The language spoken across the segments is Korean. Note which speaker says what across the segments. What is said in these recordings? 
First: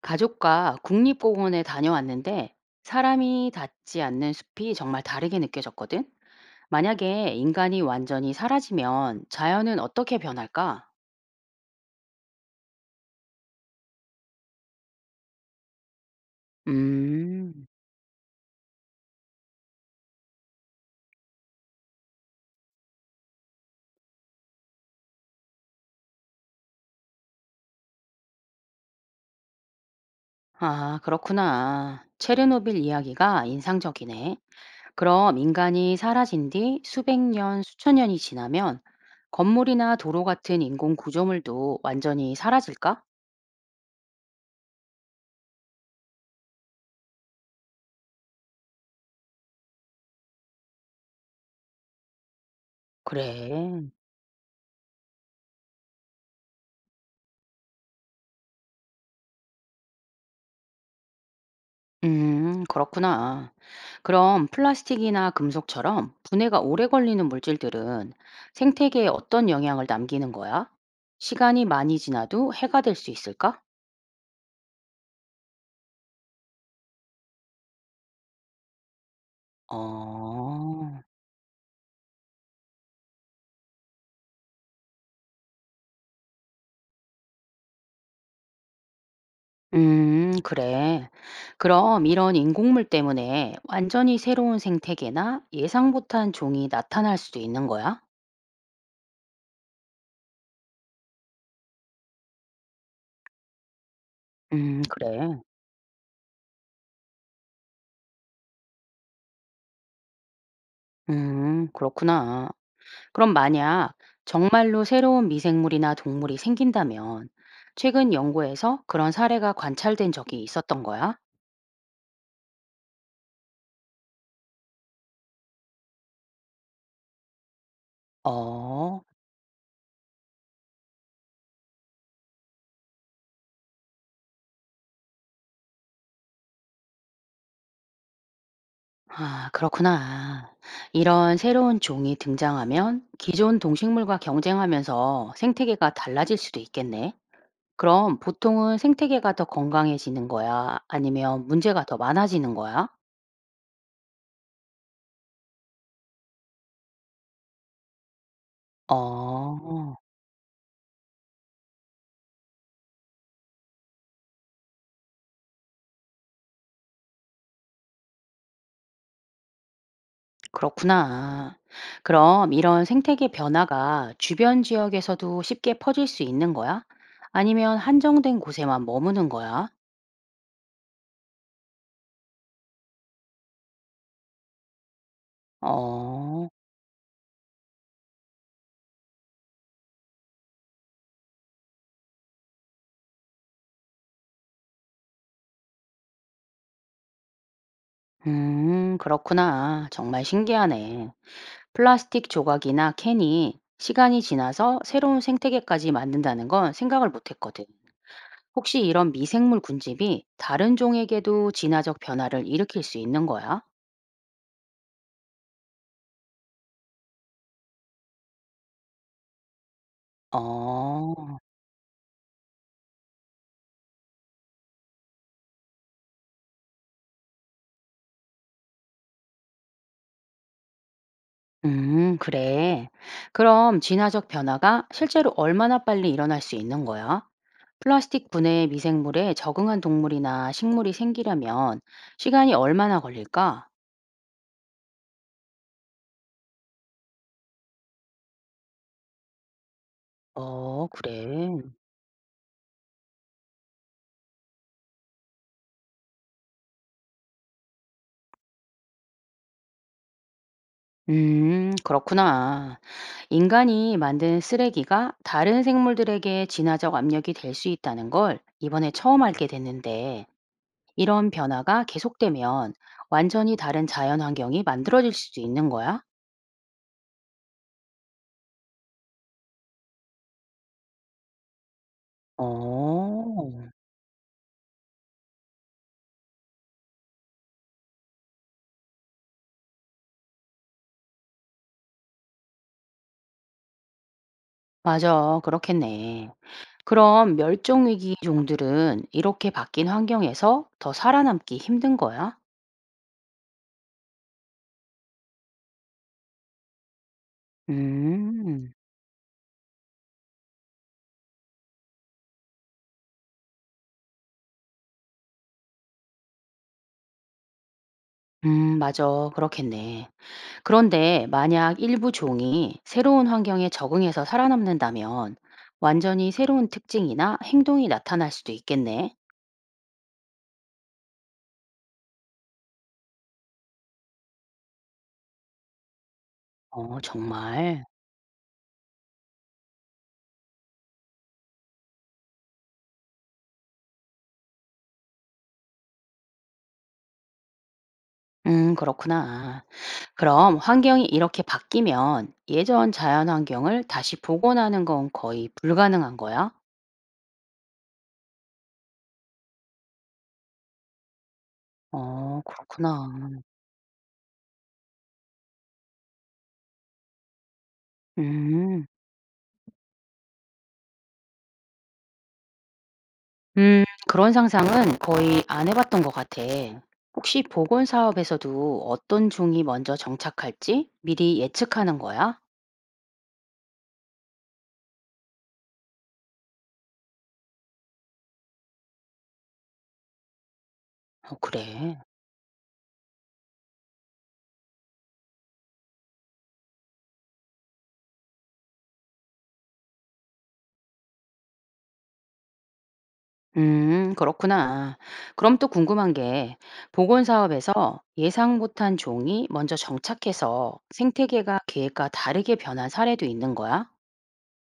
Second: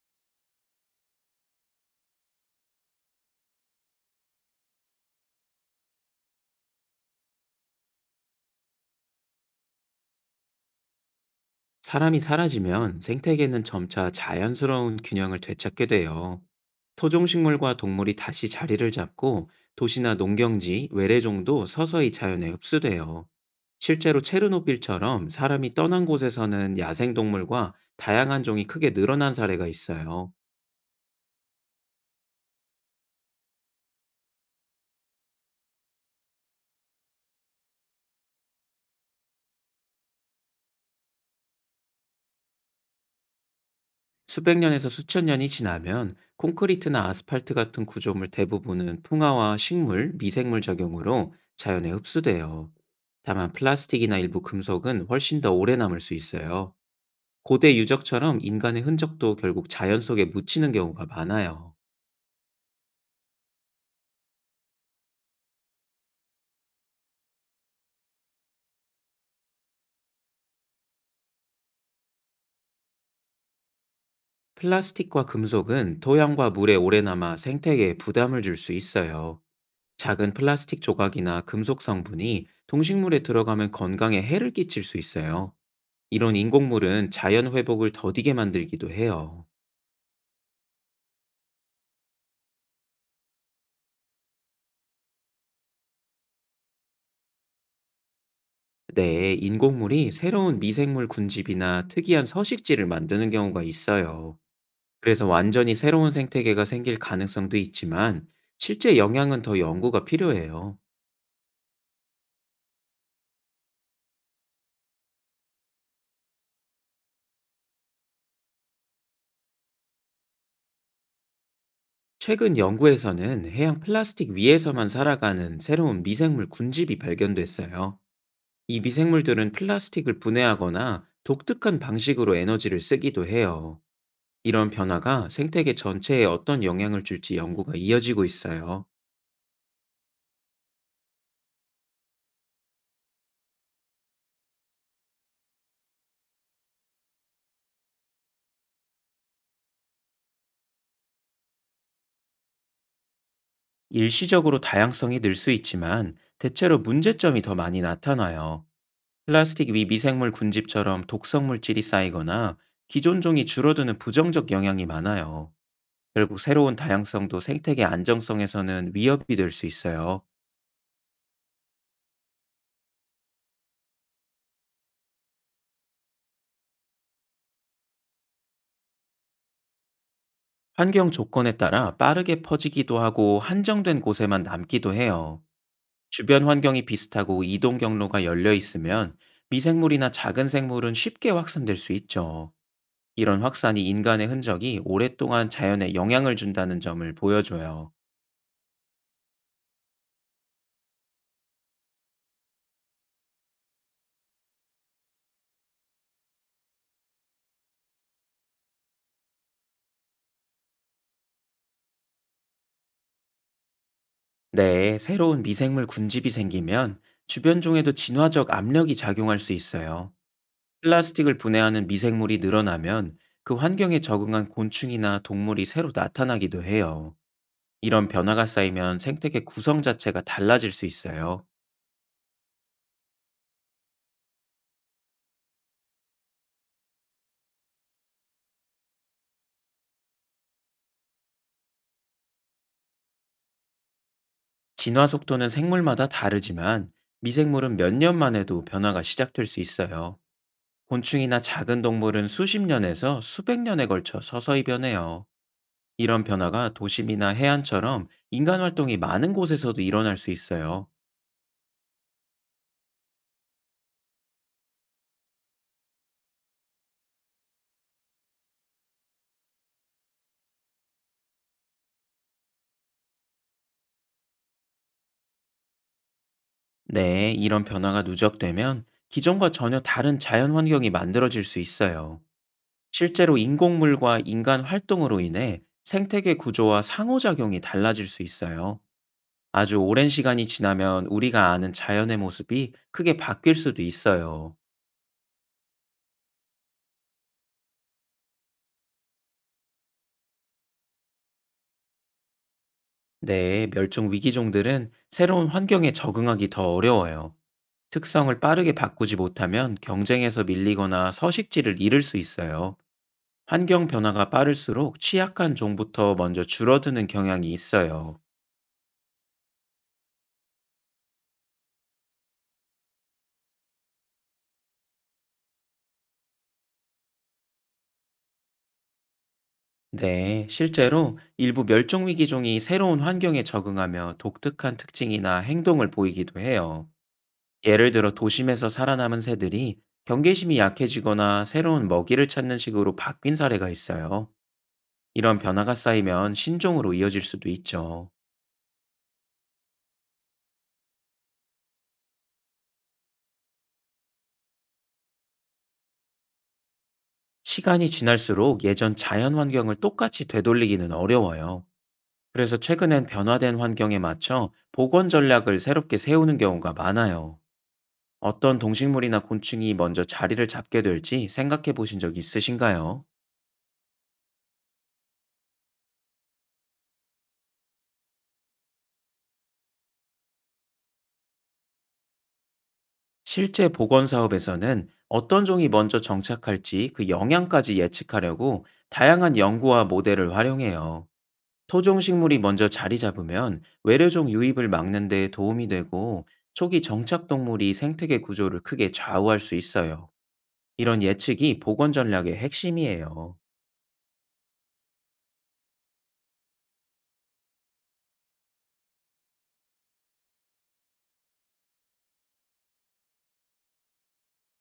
Speaker 1: 가족과 국립공원에 다녀왔는데 사람이 닿지 않는 숲이 정말 다르게 느껴졌거든. 만약에 인간이 완전히 사라지면 자연은 어떻게 변할까?
Speaker 2: 사람이 사라지면 생태계는 점차 자연스러운 균형을 되찾게 돼요.
Speaker 1: 음,
Speaker 2: 토종식물과 동물이 다시 자리를 잡고 도시나 농경지, 외래종도 서서히 자연에 흡수돼요. 실제로 체르노빌처럼 사람이 떠난 곳에서는 야생동물과 다양한 종이 크게 늘어난 사례가 있어요.
Speaker 1: 아, 그렇구나. 체르노빌 이야기가 인상적이네. 그럼 인간이 사라진 뒤 수백 년, 수천 년이 지나면 건물이나 도로 같은 인공 구조물도 완전히 사라질까?
Speaker 2: 수백 년에서 수천 년이 지나면 콘크리트나 아스팔트 같은 구조물 대부분은 풍화와 식물, 미생물 작용으로 자연에 흡수돼요. 다만
Speaker 1: 그래.
Speaker 2: 플라스틱이나 일부 금속은 훨씬 더 오래 남을 수 있어요. 고대 유적처럼 인간의 흔적도 결국 자연 속에 묻히는 경우가 많아요.
Speaker 1: 그렇구나. 그럼 플라스틱이나 금속처럼 분해가 오래 걸리는 물질들은 생태계에 어떤 영향을 남기는 거야? 시간이 많이 지나도 해가 될 수 있을까?
Speaker 2: 플라스틱과 금속은 토양과 물에 오래 남아 생태계에 부담을 줄 수 있어요. 작은 플라스틱
Speaker 1: 어,
Speaker 2: 조각이나 금속 성분이 동식물에 들어가면 건강에 해를 끼칠 수 있어요. 이런 인공물은 자연 회복을 더디게 만들기도 해요.
Speaker 1: 그래. 그럼 이런 인공물 때문에 완전히 새로운 생태계나 예상 못한 종이 나타날 수도 있는 거야?
Speaker 2: 네, 인공물이 새로운 미생물 군집이나 특이한 서식지를 만드는 경우가 있어요. 그래서
Speaker 1: 그래.
Speaker 2: 완전히 새로운 생태계가 생길 가능성도 있지만 실제 영향은 더 연구가 필요해요.
Speaker 1: 그렇구나. 그럼 만약 정말로 새로운 미생물이나 동물이 생긴다면 최근 연구에서 그런 사례가 관찰된 적이 있었던 거야?
Speaker 2: 최근 연구에서는 해양 플라스틱 위에서만 살아가는 새로운 미생물 군집이 발견됐어요. 이
Speaker 1: 어,
Speaker 2: 미생물들은 플라스틱을 분해하거나 독특한 방식으로 에너지를 쓰기도 해요. 이런 변화가 생태계 전체에 어떤 영향을 줄지 연구가 이어지고 있어요.
Speaker 1: 아, 그렇구나. 이런 새로운 종이 등장하면 기존 동식물과 경쟁하면서 생태계가 달라질 수도 있겠네. 그럼 보통은 생태계가 더 건강해지는 거야? 아니면 문제가 더 많아지는 거야?
Speaker 2: 일시적으로 다양성이 늘 수 있지만 대체로 문제점이 더 많이 나타나요. 플라스틱 위
Speaker 1: 어.
Speaker 2: 미생물 군집처럼 독성 물질이 쌓이거나 기존 종이 줄어드는 부정적 영향이 많아요. 결국 새로운 다양성도 생태계 안정성에서는 위협이 될 수 있어요.
Speaker 1: 그렇구나. 그럼 이런 생태계 변화가 주변 지역에서도 쉽게 퍼질 수 있는 거야? 아니면 한정된 곳에만 머무는 거야?
Speaker 2: 환경 조건에 따라 빠르게 퍼지기도 하고 한정된 곳에만 남기도 해요. 주변
Speaker 1: 어,
Speaker 2: 환경이 비슷하고 이동 경로가 열려 있으면 미생물이나 작은 생물은 쉽게 확산될 수 있죠. 이런 확산이 인간의 흔적이 오랫동안 자연에 영향을 준다는 점을 보여줘요.
Speaker 1: 그렇구나. 정말 신기하네. 플라스틱 조각이나 캔이 시간이 지나서 새로운 생태계까지 만든다는 건 생각을 못 했거든. 혹시 이런 미생물 군집이 다른 종에게도 진화적 변화를 일으킬 수 있는 거야?
Speaker 2: 네, 새로운 미생물 군집이 생기면 주변 종에도 진화적 압력이 작용할 수 있어요.
Speaker 1: 어.
Speaker 2: 플라스틱을 분해하는 미생물이 늘어나면 그 환경에 적응한 곤충이나 동물이 새로 나타나기도 해요. 이런 변화가 쌓이면 생태계 구성 자체가 달라질 수 있어요.
Speaker 1: 그래. 그럼 진화적 변화가 실제로 얼마나 빨리 일어날 수 있는 거야? 플라스틱 분해 미생물에 적응한 동물이나 식물이 생기려면 시간이 얼마나 걸릴까?
Speaker 2: 진화 속도는 생물마다 다르지만 미생물은 몇 년 만에도 변화가 시작될 수 있어요.
Speaker 1: 어,
Speaker 2: 곤충이나
Speaker 1: 그래.
Speaker 2: 작은 동물은 수십 년에서 수백 년에 걸쳐 서서히 변해요. 이런 변화가 도심이나 해안처럼 인간 활동이 많은 곳에서도 일어날 수 있어요.
Speaker 1: 그렇구나. 인간이 만든 쓰레기가 다른 생물들에게 진화적 압력이 될 수 있다는 걸 이번에 처음 알게 됐는데, 이런 변화가 계속되면 완전히 다른 자연 환경이 만들어질 수도 있는 거야?
Speaker 2: 네, 이런 변화가 누적되면 기존과 전혀 다른 자연 환경이 만들어질 수 있어요. 실제로
Speaker 1: 어.
Speaker 2: 인공물과 인간 활동으로 인해 생태계 구조와 상호작용이 달라질 수 있어요. 아주 오랜 시간이 지나면 우리가 아는 자연의 모습이 크게 바뀔 수도 있어요.
Speaker 1: 맞아. 그렇겠네. 그럼 멸종위기 종들은 이렇게 바뀐 환경에서 더 살아남기 힘든 거야?
Speaker 2: 네, 멸종 위기종들은 새로운 환경에 적응하기 더 어려워요. 특성을
Speaker 1: 음,
Speaker 2: 빠르게 바꾸지 못하면 경쟁에서 밀리거나 서식지를 잃을 수 있어요. 환경 변화가 빠를수록 취약한 종부터 먼저 줄어드는 경향이 있어요.
Speaker 1: 맞아. 그렇겠네. 그런데 만약 일부 종이 새로운 환경에 적응해서 살아남는다면 완전히 새로운 특징이나 행동이 나타날 수도 있겠네.
Speaker 2: 네, 실제로 일부 멸종위기종이 새로운 환경에 적응하며 독특한 특징이나 행동을 보이기도 해요.
Speaker 1: 어, 정말.
Speaker 2: 예를 들어 도심에서 살아남은 새들이 경계심이 약해지거나 새로운 먹이를 찾는 식으로 바뀐 사례가 있어요. 이런 변화가 쌓이면 신종으로 이어질 수도 있죠.
Speaker 1: 그렇구나. 그럼 환경이 이렇게 바뀌면 예전 자연 환경을 다시 복원하는 건 거의 불가능한 거야?
Speaker 2: 시간이 지날수록 예전 자연 환경을 똑같이 되돌리기는 어려워요.
Speaker 1: 어,
Speaker 2: 그래서 최근엔
Speaker 1: 그렇구나.
Speaker 2: 변화된 환경에 맞춰 복원 전략을 새롭게 세우는 경우가 많아요. 어떤
Speaker 1: 음.
Speaker 2: 동식물이나 곤충이 먼저 자리를 잡게 될지 생각해 보신 적 있으신가요?
Speaker 1: 음, 그런 상상은 거의 안 해 봤던 것 같아. 혹시 복원 사업에서도 어떤 종이 먼저 정착할지 미리 예측하는 거야?
Speaker 2: 실제 보건 사업에서는 어떤 종이 먼저 정착할지 그 영향까지 예측하려고 다양한 연구와 모델을 활용해요.
Speaker 1: 어, 그래.
Speaker 2: 토종 식물이 먼저 자리 잡으면 외래종 유입을 막는 데 도움이 되고 초기 정착 동물이 생태계 구조를 크게 좌우할 수 있어요. 이런 예측이 보건 전략의 핵심이에요.
Speaker 1: 음, 그렇구나. 그럼 또 궁금한 게 복원 사업에서 예상 못한 종이 먼저 정착해서 생태계가 계획과 다르게 변한 사례도 있는 거야?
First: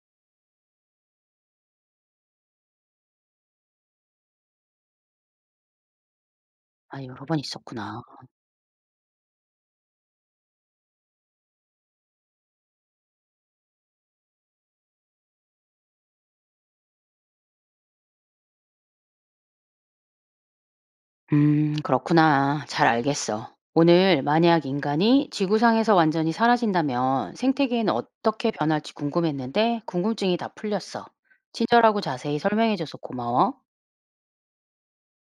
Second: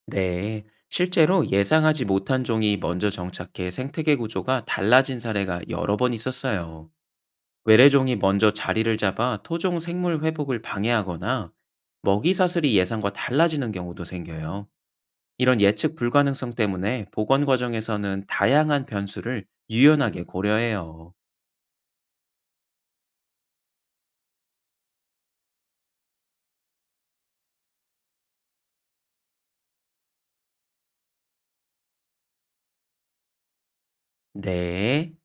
Speaker 2: 네. 실제로 예상하지 못한 종이 먼저 정착해 생태계 구조가 달라진 사례가 여러 번 있었어요.
Speaker 1: 아, 여러 번 있었구나.
Speaker 2: 외래종이 먼저 자리를 잡아 토종 생물 회복을 방해하거나 먹이 사슬이 예상과 달라지는 경우도 생겨요. 이런 예측 불가능성 때문에 복원 과정에서는 다양한 변수를 유연하게 고려해요.
Speaker 1: 그렇구나. 잘 알겠어. 오늘 만약 인간이 지구상에서 완전히 사라진다면 생태계는 어떻게 변할지 궁금했는데 궁금증이 다 풀렸어. 친절하고 자세히 설명해줘서 고마워.
Speaker 2: 네.